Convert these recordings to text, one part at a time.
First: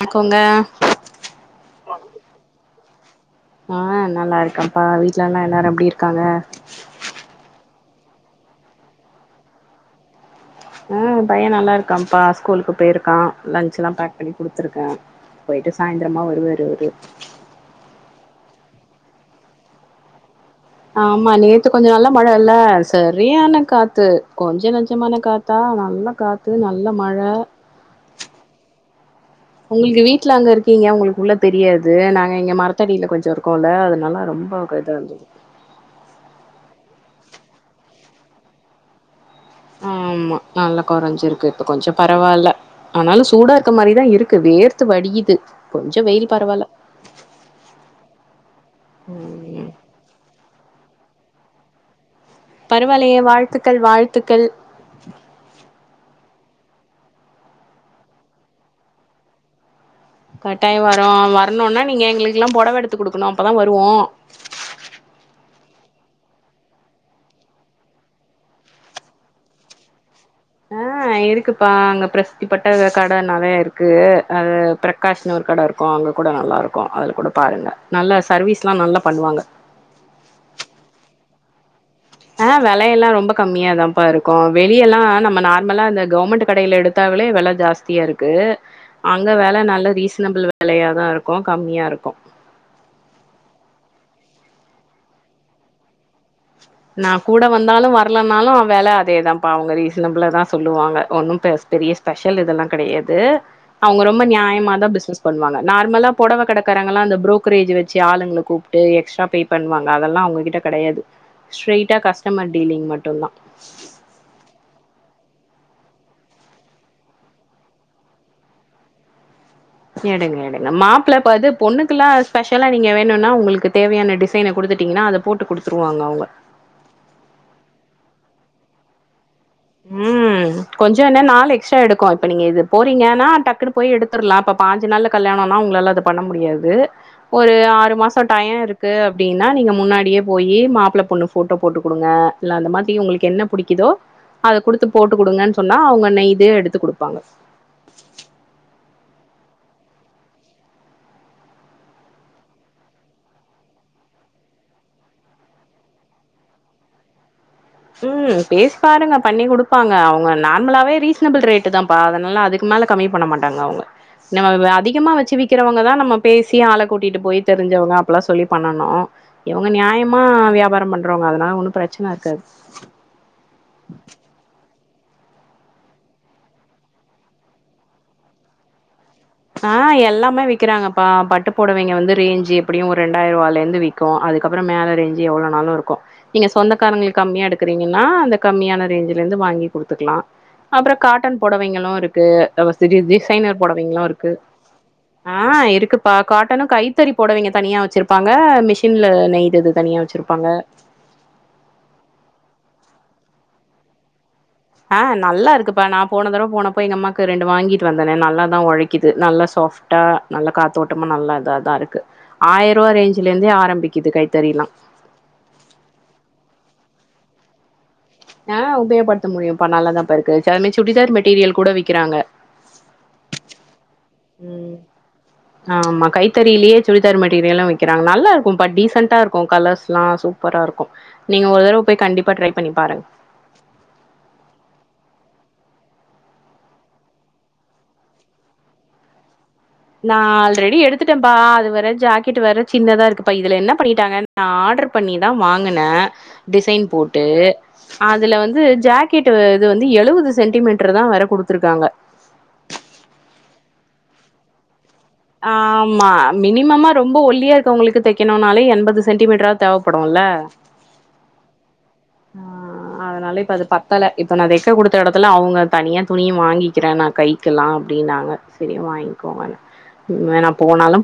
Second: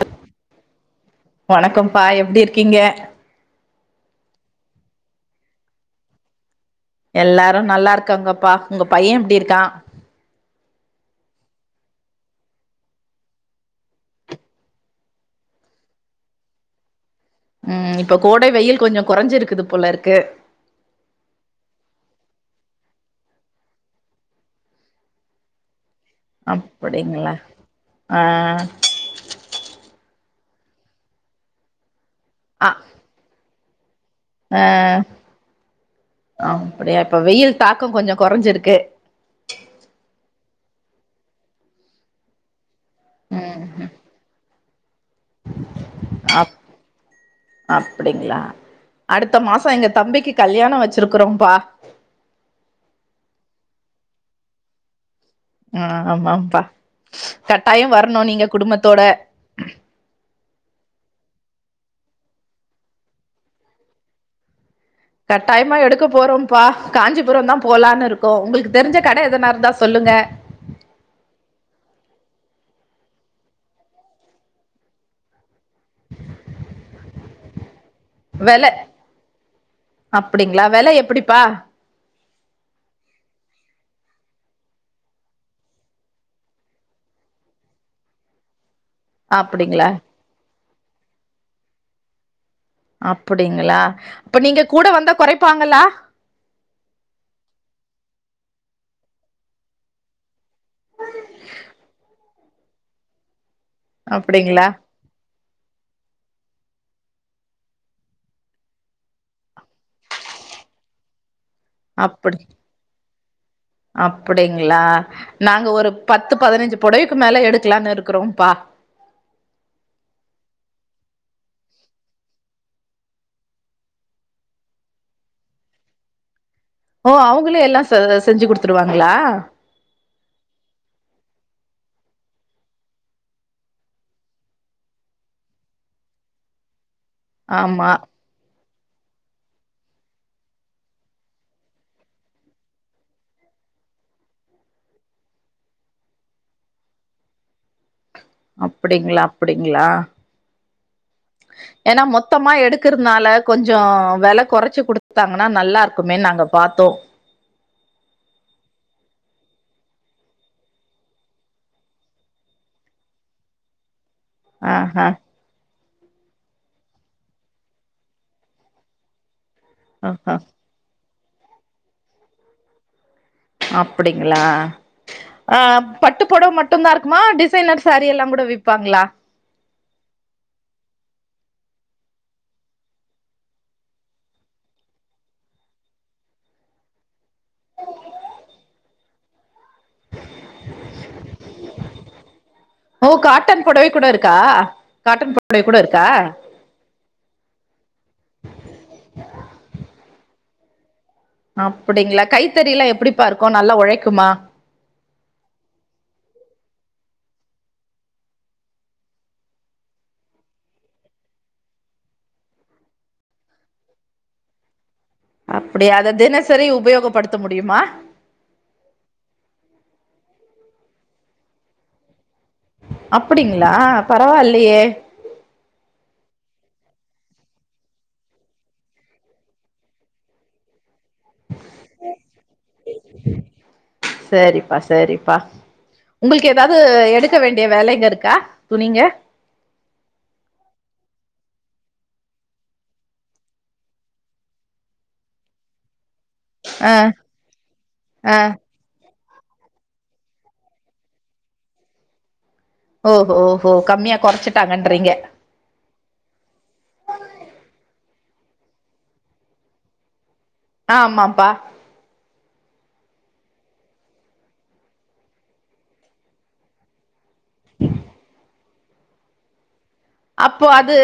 வணக்கோங்க வணக்கம்ப்பா எப்டி இருக்கீங்க? ஆ நல்லா இருக்கம்ப்பா. வீட்லல்லா எல்லாரு எப்டி இருக்காங்க? எல்லாரு நல்லா இருக்காங்கப்பா. உங்க பைய எப்டி இருக்கா? ஆ பைய நல்லா இருக்காம்ப்பா ஸ்கூலுக்கு போயிருக்கா லன்ச்லா பேக் பண்ணி குடுத்துருக்கே போயிட்டு சாயந்திரமா வருவாரு அவரு ம் இப்ப கோடை வெயில் கொஞ்ச கொறைஞ்சிருக்குது போல இருக்கு ஆமா நேத்து கொஞ்ச நல்ல மழ இல்ல சரியான காத்து கொஞ்ச நஞ்சமான காத்தா நல்ல காத்து நல்ல மழ அப்பிடிங்களா ஆ உங்களுக்கு வீட்ல அங்க இருக்கீங்க உங்களுக்கு உள்ள தெரியாது நா ங்க இங்க அ மரத்தடியில கொஞ்சொ இரு க்கோல்ல அதனால ரொம்ப கா ஆ இதா இருந்தது அப்பிடியா இப்ப வெயில் தாக்கோ கொஞ்சொ கொறைஞ்சிருக்கு ஆமா நல்லா கொறைஞ்சிருக்கு இப்ப கொஞ்ச பரவால்ல ஆனாலு சூடா ம் இருக்க ம் மாரிதா இருக்கு வேர் அப் அப்பிடிங்களா அடுத்த ம் மாசோ எங்க தம்பிக்கு கல்யாணோ வச் சிருக்கிறோம்ப்பா பரவால்லயே வாழ்த்துக்கள் வாழ்த்துக்கள் ஆ ஆமாம்ப்பா கட்டாயோ வரணு நீங்க குடும்பத்தோட கட்டாயோ வரோ வரணுன்னா நீங்க எங்களுக்கெல்லா பொடவ எடுத்து குடுக்கணு அப்பதா வருவோ கட்டாயமா எடுக்க போறோம்ப்பா காஞ்சிபுரம்தா போலான்னு இருக்கோ. உங்களுக்கு தெரிஞ்ச கட எதனா இருந்தா சொல்லுங்க. ஆ இருக்குப்பா அங்க பிரசித்திப்பட்ட கட நெறைய இருக்கு. அது பிரகாஷ்ன்னு ஒரு கட இருக்கு அங்க கூட நல்லா இருக்கு அதுல கூட பாருங்க. நல்லா வெல சர்வீஸ்லா நல்லா பண்ணுவாங்க அப்பிடிங்களா வெல எப்பிடி ப்பா ஆ வெலையெல்லா ரொம்ப கம்மியாதாம்ப்பா இருக்கு வெளிய எல்லா நம்ம நார்மலா இந்த கவர்மெண்ட் கடையில எடுத்தாவலே வெல ஜாஸ்தியா இருக்கு அங்க வெல அப்டிங்களா நல்ல ரீசனபிள் வெலையாதா இருக்கு கம்மியா இருக் கு அப்பிடிங்களா அப்ப நீங்க கூட வந்தா கொறைப்பாங்களா? நா கூட வந்தாலு வரலனாலு வெல அதேதாம்ப்பா அவங்க ரீசனபிளாதா சொல்லுவாங்க ஒன்னும் பெ பெரிய ஸ்பெஷ ல் இதெல்லா கெடையாது அவுங்க ரொம்ப அப்டிங்களா நியாயமாதா பிசினஸ் பண்வாங்க. நார்மலா பொடவ கடக்காரங்கல்லா அந்த ப்ரோக்கரேஜ் வச்சு ஆளுங்கள கூப்ட்டு எக்ஸ்ட்ரா பே பண்ணுவாங்க அதெல்லா அவுங்ககிட்ட கெடையாது ஸ்ட்ரெய்ட்டா கஸ்டமர் டீலிங் மட்டுந்தா அப்பிடிங்களா நாங்க ஒரு பத்து பதினஞ்சு பொடவைக்கு மேல எடுக்கலானு இருக்றோப்பா எடுங்க எடுங்க மாப்பிள்ப்பது பொண்ணுக்குல்லா ஸ்பெஷலா நீங்க வேணுன்னா உங்களுக்கு தேவையான டிசைன குடுத்துட்டீங்கன்னா அத போட்டு குடுத்துருவாங்க அவுங்க ஓ அவுங்களே எல்லா செஞ்சி குடுத்துருவாங்களா ம் கொஞ்சோ என்ன நாலு எக்ஸ்ட்ரா எடுக்கு இப்ப நீங்க இது போறீங்கன்னா டக்குனு போய் எடுத்துரலா இப்ப பாஞ்சு நாள்ல கல்யணன்னா உங்களால அத பண்ண முடியாது ஒரு ஆமா ஆறு மாசோ டையோ இருக் க்கு அப்பிடின்னா நீங்க முன்னாடியே போயி மாப்பிள பொண்ணு ஃபோட்டோ போட்டு குடுங்க இல்ல அந்த மாரி உங்களுக்கு என்ன புடிக்குதோ அத குடுத்து போட்டு குடுங்கன்னு சொன்னா அவுங்க நெய்து எடுத்து குடுப்பாங்க அப்பிடிங்களா அப்பிடிங்களா ஏன்னா மொத்தமா எடுக்கறனால கொஞ்சோ வெல குறைச்சு குடுத்தாங்கன்னா நல்லா இருக்குமேன்னு நாங்க பாத்தோ ம் பேசி பாருங்க பண்ணி குடுப்பாங்க அவுங்க நார்மலாவே ரீசனபிள் ரேட்டுதா பா அதனால அதுக்கு மேல கம்மி பண்ண மாட்டாங்க அவுங்க நம்ம ஆஹா அதிகமா வச்சி விக்கறவங்கதா நம்ம பேசி ஆள கூட்டிட்டு போய் தெரிஞ்சவங்க அப்பல்லா சொல்லி பண்ணனு இவுங்க நியாயமா ஆஹா வியாபாரம் பண் ன்றோங்க அதனால ஒன்னு பிரச்சன இருக்காது அப்பிடிங்களா ஆ பட்டு புடவ மட்டுதா இருக்குமா டிசைனர் சேரீ எல்லா கூட விப்பாங்களா ஆ எல்லாமே விக்கிறாங்கப்பா பட்டு புடவைங்க வந்து ரேஞ்சு எப்பிடியு ஒரு ரெண்டாயி ரூவால இருந்து விக்கு அதுக்கப்புறோ மேல ரேஞ்சு எவ்வள நாளு இருக்கு நீங்க சொந்தக்காரங்களுக்கு கம்மியா எடுக்கறீங்கன்னா அந்த கம்மியான ரேஞ்சுல இருந்து வாங்கி குடுத்துக்கலா அப்புறோ காட்டன் புடவைங்களு இருக்கு எல்லா வசதியு ஓ டிசைனர் காட்டன் பொடவை புடவைல்லா கூட இருக் இருக்கா காட்டன் ஆ பொடவை கூட இருக்கா இருக்குப்பா காட்டனு கைத்தறி போடவைங்க தனியா வச்சிருப்பாங்க மிஷின்ல நெய்தது தனியா வச்சிருப்பாங் அங்க அப்பிடிங்களா கைத்தறில்லா எப்பிடிப்பா இருக்கோ நல்லா ஒழைக்குமா ஆ நல்லா இருக்குப்பா நா போன தடவ போனப்போ எங்க அம்மாக்கு ரெண்டு வாங்கிட்டு வந்தேனே நல்லாாதா ஒழைக்குது நல்லா சாஃப்ட்டா நல்லா காத்தோட்டமா நல்லா இதாதா இருக்கு ஆயிரூவா ரேஞ்சுல இருந்தே ஆரம்பிக்குது கைத்தறில்லா அப்பிடியா அத தினசரி உபயோகப்படுத்த முடியுமா ஆ உபயோப்படுத்த முடியுபா நல்லாதா பா இருக்கு சிலமே சுடிதார் மெட்டீரியல் கூட விக்கிறாங்க அப்பிடிங்களா ம் ஆமா கை தெரியிலியே சுடிதார் மெட்டீரியலல்லா விக்கறாங்க நல்லா இருக்கும்ப்பா டீசண்டா இருக்கு கலர்ஸ்லா சூப்பரா இருக்கு நீங்க ஒரு தடவ போய் கண்டிப்பா ட்ரை பண்ணி பாருங் ப்பா உங்களுக்கு ஏதாவது எடுக்க வேண்டிய வேலைங்க இருக்கா துணிங்க நா ஆல்ரெடி எடுத்துட்டேப்பா அது வேற ஜாக்கெட் வேற சின்னதா இருக்குப்பா இதுல என்ன பண்ணிட்டாங்க நா ஆர்டர் பண்ணிதா வாங்கினே டிசைன் ஆ போட்டு ஆ அதுல வந்து ஜக் கிட்டு இது வந்து எழுவது சென்டிமீட்டர்தா வேற குடுத்துருக்காங்க ஓஹோ ஓஹோ கம்மியா கொறச்சிட்டாங்க ஆ ஆமா மினிமமா ரொம்ப ஒல்லியா இருக்கவங்களுக்கு தெக் க்கணுனாலே எண்பது சென்டிமீட்டராது தேவப்படுல்ல ஆ ஆமாம்ப்பா ஆ அதனால இப்ப அது பத்தல இப்ப நா தெக்க குடுத்த எடத்துல அவங்க தனியா துணிய வாங்கிக்கிறே நா கைக்கல்லா அப்டின்னாங்க சரி வாங்கிக்கோங்கன்னே அப்போ அது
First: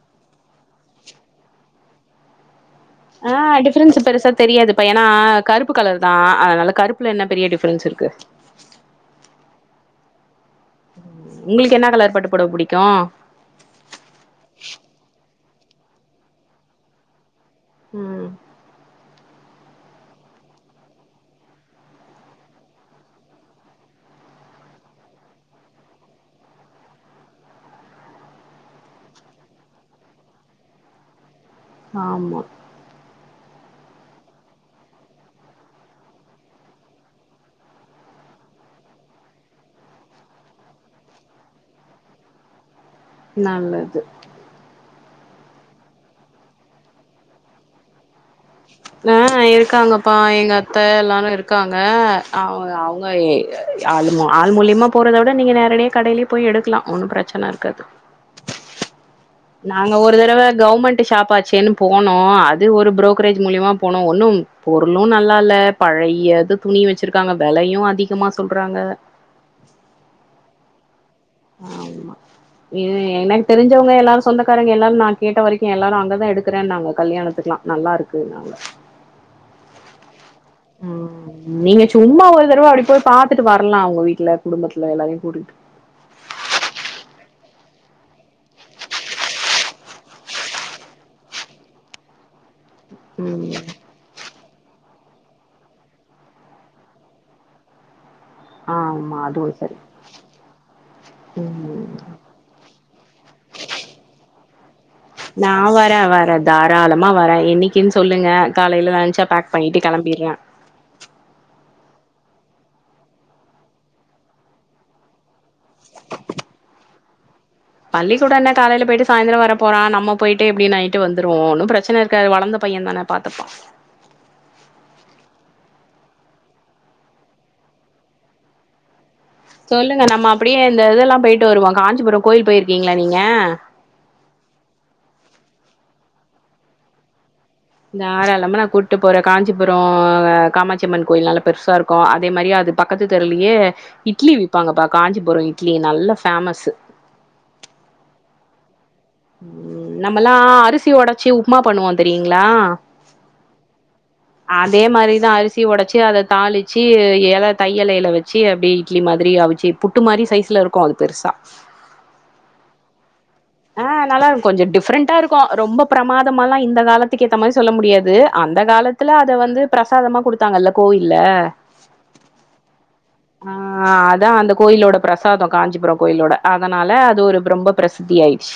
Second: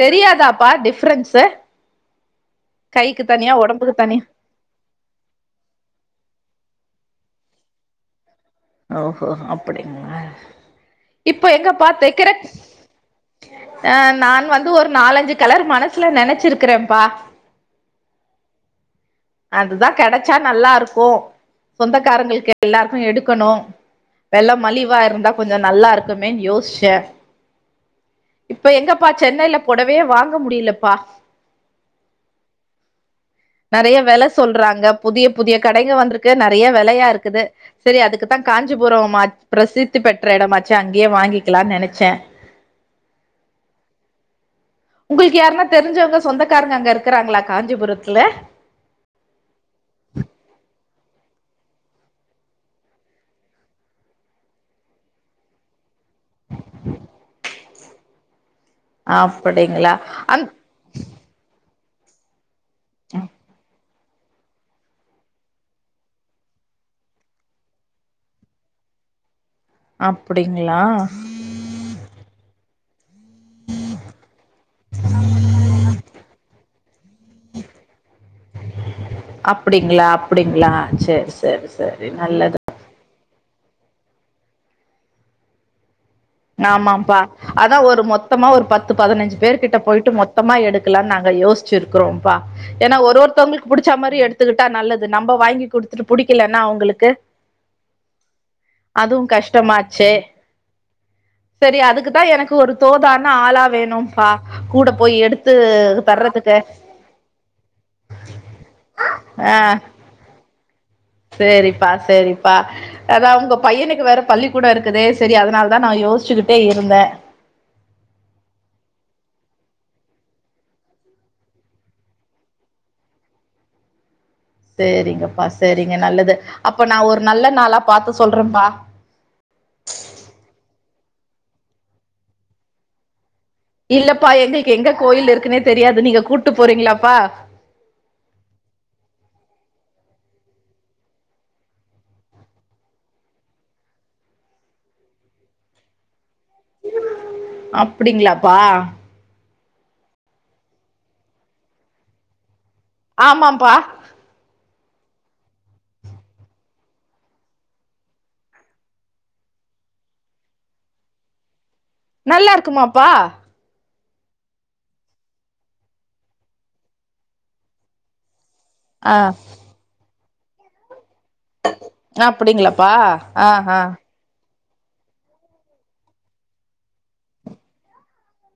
தெரியாதாப்பா டிஃப்ரென்ஸு? கைக்கு ஆ தனியா ஒடம்புக்கு டிஃப்ரென்ஸ் தனியா பெருசா தெரியாதுப்பா ஏன்னா கருப்பு கலர்தா அதனால கருப்புல என்ன பெரிய டிஃபரன்ஸ் இருக்கு ஓஹோ அப்படிங்களா இப்ப உங்களுக்கு எங்கப்பா என்ன கலர் தெக்கற பட்டு பொடவ புடிக்கு ஆ நான் வந்து ஒரு நாலஞ்சு கலர் மனசுல நெனைச்சிருக்கறேம்ப்பா ம் அதுதா கெடைச்சா நல்லா இருக்கு சொந்தக்காரங்களுக்கு எல்லாருக்கு எடு க்கணு வெல மலிவு இருந்தா கொஞ்ச நல்லா இருக்குமேன்னு யோசிச்சே இப்ப எங்கப்பா சென்னைல பொடவையே வாங்க முடியலப்பா ஆமா நெறைய வெல சொல்றாங்க புதிய புதிய கடைங்க வந்துருக்கு நெறைய வெலையா இருக்குது செரி அதுக்குத்தா காஞ்சிபுரோ மா பிரசித்தி பெற்ற இடமாச்சு அங்கயே வாங்கிக்கலான் நெனைச்சே நல்லது உங்களுக்கு யாருனா தெரிஞ்சவங்க சொந்தக்காரங்க அங்க இருக்கிறாங்களா காஞ்சிபுரத்துல? ஆ இருக்காங்கப்பா எங்க அத்த எல்லாரு இருக்காங்க. அவ அவங்க யே ஆள் மூ ஆள் மூலியமா போறத விட நீங்க நேரடியா கடையிலயே போய் எடுக்கலா ஒன்னு பிரச்சன இருக்காது அப்படிங்களா நாங்க ஒரு தடவ அந் கவர்மெண்ட்டு ஷாப்பாச்சேன்னு போனோ அ து ஒரு புரோக்கரேஜ் ஆ போனோ ஒன்னும் பொருளு நல்லா இல்ல பழைய இது துணி வச்சிருக்காங்க வெலையு அதிகமா சொல்றாங்க. அப்பிடிங்களா ஆமா எ எனக்கு தெரிஞ்சவங்க எல்லாரு சொந்தக்காரங்க எல்லாரு நா கேட்ட வரைக்கு எல்லாரு அங்கதா எடுக்கறேன்னாங்க கல்யாணத்துக்கெல்லா நல்லா இருக்குன்னாங்க அப்பிடிங்களா அப்பிடிங்களா ம் சேரி சேரி சேரி நல்லது துட்டு வரலா உங்க வீட்ல குடும்பத்துல எல்லாரையு கூட்டிட்டு ஆமாம்ப்பா அதா ஒரு மொத்தமா ஒரு பத்து பதனஞ்சு பேர் கிட்ட போயிட்டு மொத்தமா எடுக்கலான்னு நாங்க யோசிச்சுருக்கிறோம்ப்பா ஏன்னா ஒரு ம் ஒருத்தவங்களுக்கு புடிச்சா மாரி எடுத்துக்கிட்டா நல்லது இது நம்ப வாங்கி குடுத்துட்டு புடிக்கலனா அவுங்களுக்கு ஆமா அதுவு சரி கஷ்டமாச்சே சரி ம் அதுக்குத்தா எனக்கு ஒரு தோதான ஆளா வேணும்ப்பா ஆ நா வரே வரே தாராளமா வரே என்னைக்கின்னு சொல்லுங்க காலையல லன்ச்ச பேக் ஆ பண்ணிட்டு கெளம்பிர்றே சேரிப்பா சேரிப்பா அதா உங்க பையனுக்கு வேற பள்ளிக்கூடோ இருக்குது செரி அதனால தா நா யோசிச்சுக்கிட்டே இருந்தே பள்ளிக்கூடம் என்ன காலேல போயிட்டு சாயந்தரம் வர போறான் நம்ம போயிட்டு எப்டி நைட்டு வந்துருவோம் ஒன்னு பிரச்சன இருக்காது வளந்த பையன் தானே பாத்துப்பான் சேரிங்கப்பா சேரிங்க நல்லது அப்ப நா ஒரு நல்ல நாளா பாத்து சொல்றேன்பா சொல்லுங்க நம்ம அப்டியே இந்த இதல்லா போயிட்டு வருவோம் காஞ்சிபுரம் கோயில் போயிருக்கீங்ளா நீங்க இல்லப்பா எங்களுக்கு எங்க கோயில் இருக்குன்னே தெரியாது நீங்க கூட்டு போறீங்கிளாப்பா தாராளமா நா கூட்டு போறன் காஞ்சிபுரம் காமாட்சிம்மன் கோயில் நல்லா பெருசா இருக்கும் அதே மாரியே அது பக்கத்து தெருவுலயே இட்லி விப்பாங்கப்பா காஞ்சிபுரம் இட்லி நல்ல ப் அப்டிங்ளா பா ம் நம்மல்லா அரிசி ஒடச்சி உப்புமா பண்ணுவோ தெரியுங்ளா ஆமாம்பா அதே மாரி தான் அரிசி ஒடச்சி அத தாளிச்சு எல தையல் எல வச்சு அப்டியே இட்லி மாரி அவிச்சு புட்டு மாரி சைஸ்ல இருக்கு அது பெருசா நல்லாருக்கு மாப்பா ஆ நல்லாருக்கு கொஞ்ச டிஃப்ரெண்ட்டா இருக்கும் ரொம்ப பிரமாதமல்லா இந்த காலத்துக்கு ஏத்த மாரி சொல்ல முடியாது அந்த காலத்துல அத வந்து பிரசாதமா குடுத் தாங்கல்ல கோயில் அப்டிங்கிளப்பா ஆ ஆ கோயில்லோட பிரசாதம் காஞ்சிபுர கோயில்லோட அதுனால அது ஒரு ரொம்ப பிரசித்தியாயி ச்சு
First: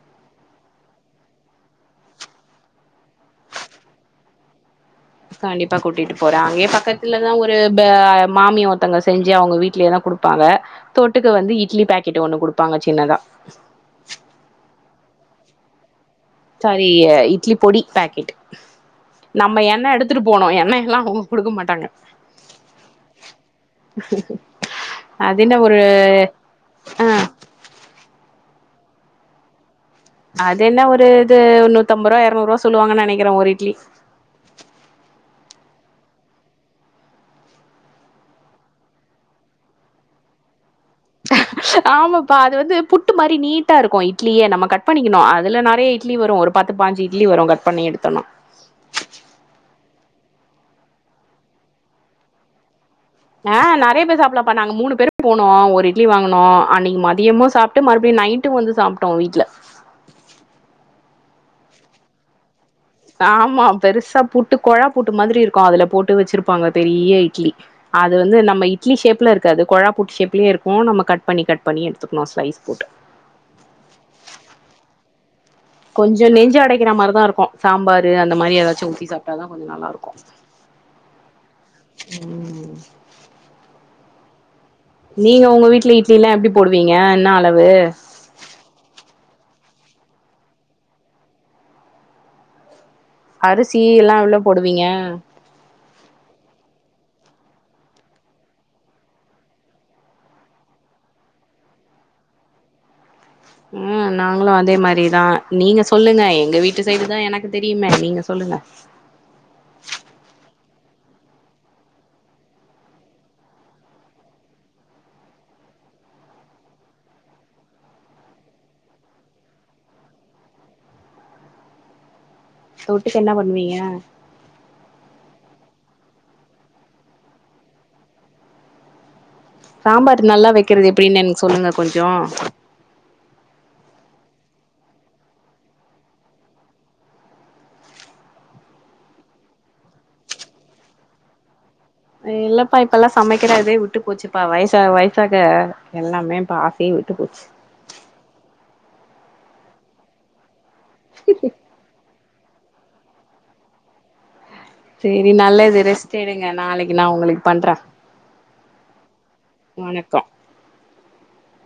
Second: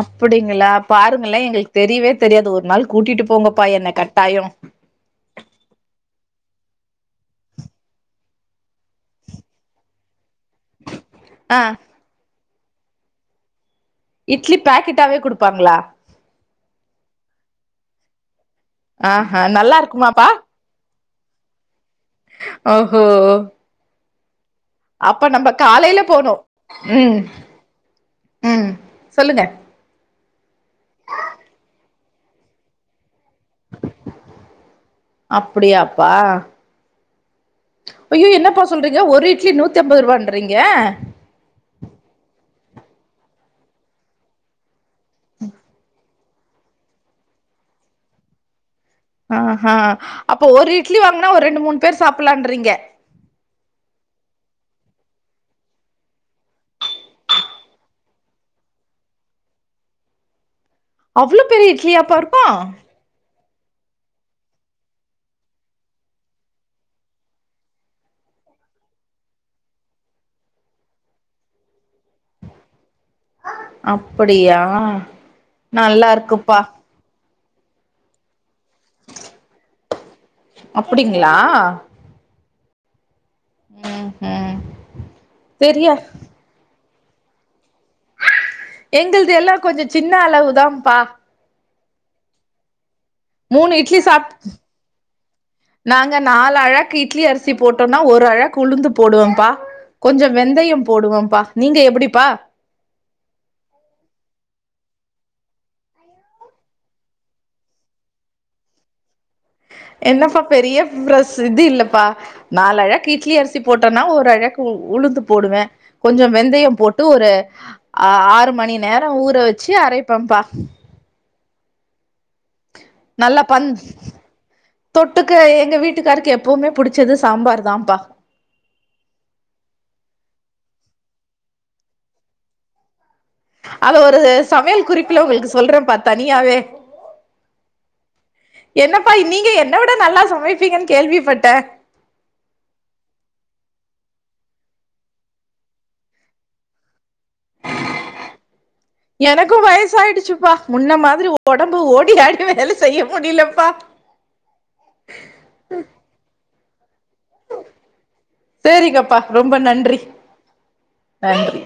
அப்டிங்ளா பாருங்களே எங்களுக்கு தெரியவே தெரியாது ஒரு நாள் கூட்டிட்டு போங்கப்பா என்ன கட்டாயோம் கண்டிப்பா கூட்டிட்டு போறேன் அங்கியே பக்கத்துலதா ஒரு ப மாமிய ஒருத்தங்க செஞ்சு அவுங்க வீட்லயே தா குடுப் பாங்க தொட்டுக்க வந்து ஆ இட்லி பாக்கெட் ஒன்னு குடுப் பாங்க சின்னதா இட்லி பாக்கெட்டாவே குடுப்பாங்ளா சாரி இட்லி பொடி பாக்கெட் ஆஹா நம்ம நல்லா எண்ணெ எடுத்துட்டு இருக்குமாப்பா போனு எண்ணெ எல்லா ஊத் குடுக்க மாட்டாங்க ஓஹோ ச சரி அப்ப நம்ப காலேல போனு ஆ ம் ம் சொல்லுங்க அது என்ன ஒரு இது நூத்தம்பது ரூவா எறநூறுவா சொல்லுவாங்க நெனைக் கிறேன் ஒரு இட்லி பா ஐய்யோ என்னப்பா சொல்றீங்க ஒரு இட்லி நூத்தி அம்பது ரூபாண்றீங்க ஆமாப்பா அது வந்து புட்டு மாரி நீட்டா இருக்கும் இட்லியே நம்ம கட் பண்ணிக்கணு அதுல நெறைய இட்லி வரு ஒரு பத்து பாஞ்சு இட்லி வரும் கட் பண்ணி எடுத்தோனா ஆ ஹா அப்போ ஒரு இட்லி வாங்கினா ஒரு ரெண்டு மூணு பேர் சாப்புலான்றீங்க ஆ நெறைய பேர் சாப்புல்லாம்ப்பா நாங்க மூணு பேரு போனோ ஒரு இட்லி வாங்குனோ அன்னைக்கு மதியமு சாப்ட்டு மறுப்டியு நைட்டு வந்து சாப்டோ வீட்ல அவ்ளோ பெரிய இட்லியாப்பா இருக்கு ஆமா பெருசா புட்டு கொழாப்புட்டு மாதிரி இருக்கு அதுல போட்டு வச்சிருப்பாங்க பெரிய இட்லி அது வந்து நம்ம இட்லி ஷேப்ல இருக்காது கொழா புட்டு ஷேப்லயுருக்கு நம்ம கட் பண்ணி கட் பண்ணி எடுத்துக்கனு ஸ்லைஸ் போட்டு அப்புடியா கொஞ்சொ நெஞ்சு அடைக்கிற மாரிதா இருக்கு சாம்பாரு அந்த மாரி எதாச்சு ஊத்தி சாப்டாதா கொஞ்ச நல்லாருக்கு அப்டிங்ளா ம் ம் ஹும் நீங்க உங்க வீட்ல இட்லிலா எப்டி போடு வீங்க என்ன அளவு? எங்களது எல்லா கொஞ்ச சின்ன அளவுதாம்ப்பா மூணு அரிசி இட்லி எல்லா சாப் எவ்ளோ போடுவீங்க நாங்க நாலு அழாக்கு இட்லி அரி சி போட்டோன்னா ஒரு அழாக்கு உளுந்து போடுவேம்ப்பா கொஞ்ச வெந்தயம் போடுவம்ப்பா நீங்க எப்பிடிப்பா? ம் நாங்களு அதே மாரிதா நீங்க சொல்லுங்க எங்க வீட்டு சைடு தா எனக்கு தெரியுமே நீங்க சொல்லுங்க என்னப்பா பெரிய பிரச இது இல்லப்பா நாலு அழாக்கு இட்லி அரிசி போட்டோன்னா ஒரு அழக்கு உளுந்து போடுவே கொஞ்ச வெந்தயம் போட்டு ஒரு ஆ ஆறு மணி நேர ஊற வச்சு அரைப்பேம்ப்பா தொட்டுக்க என்ன நல்லா பஞ் பண்ணுவீங்க தொட்டுக்க எ ங்க வீட்டுக்காருக்கு எப்பவுமே புடிச்சது சாம்பார் தாம்ப்பா சாம்பார் நல்லா வக்கிறது எப்டின் எனக் சொல்லுங்க கொஞ்சோ அத ஒரு சமையல் குறிப்புல உங்களுக்கு சொல்றேம்ப்பா தனியாவே என்னப்பா நீங்க என்ன விட நல்லா சமைப்பீங்கன் கேள்விப்பட்டே இல்லப்பா இப்பெல்லா சமைக்கிறதே விட்டு போச்சுப்பா வயசாவ வயசாக எல்லாமே இப்ப ஆசயே விட்டு போச்சு எனக்கு வயசாயிடுச்சுப்பா முன்ன மாதிரி ஒடம்பு ஓடி ஆடி வேல செய்ய முடிலப்பா சேரி நல்லது ரெஸ்ட் எடுங் க நாளைக் சேரிங்கப்பா ரொம்ப நன்றி வணக்கோ நன்றி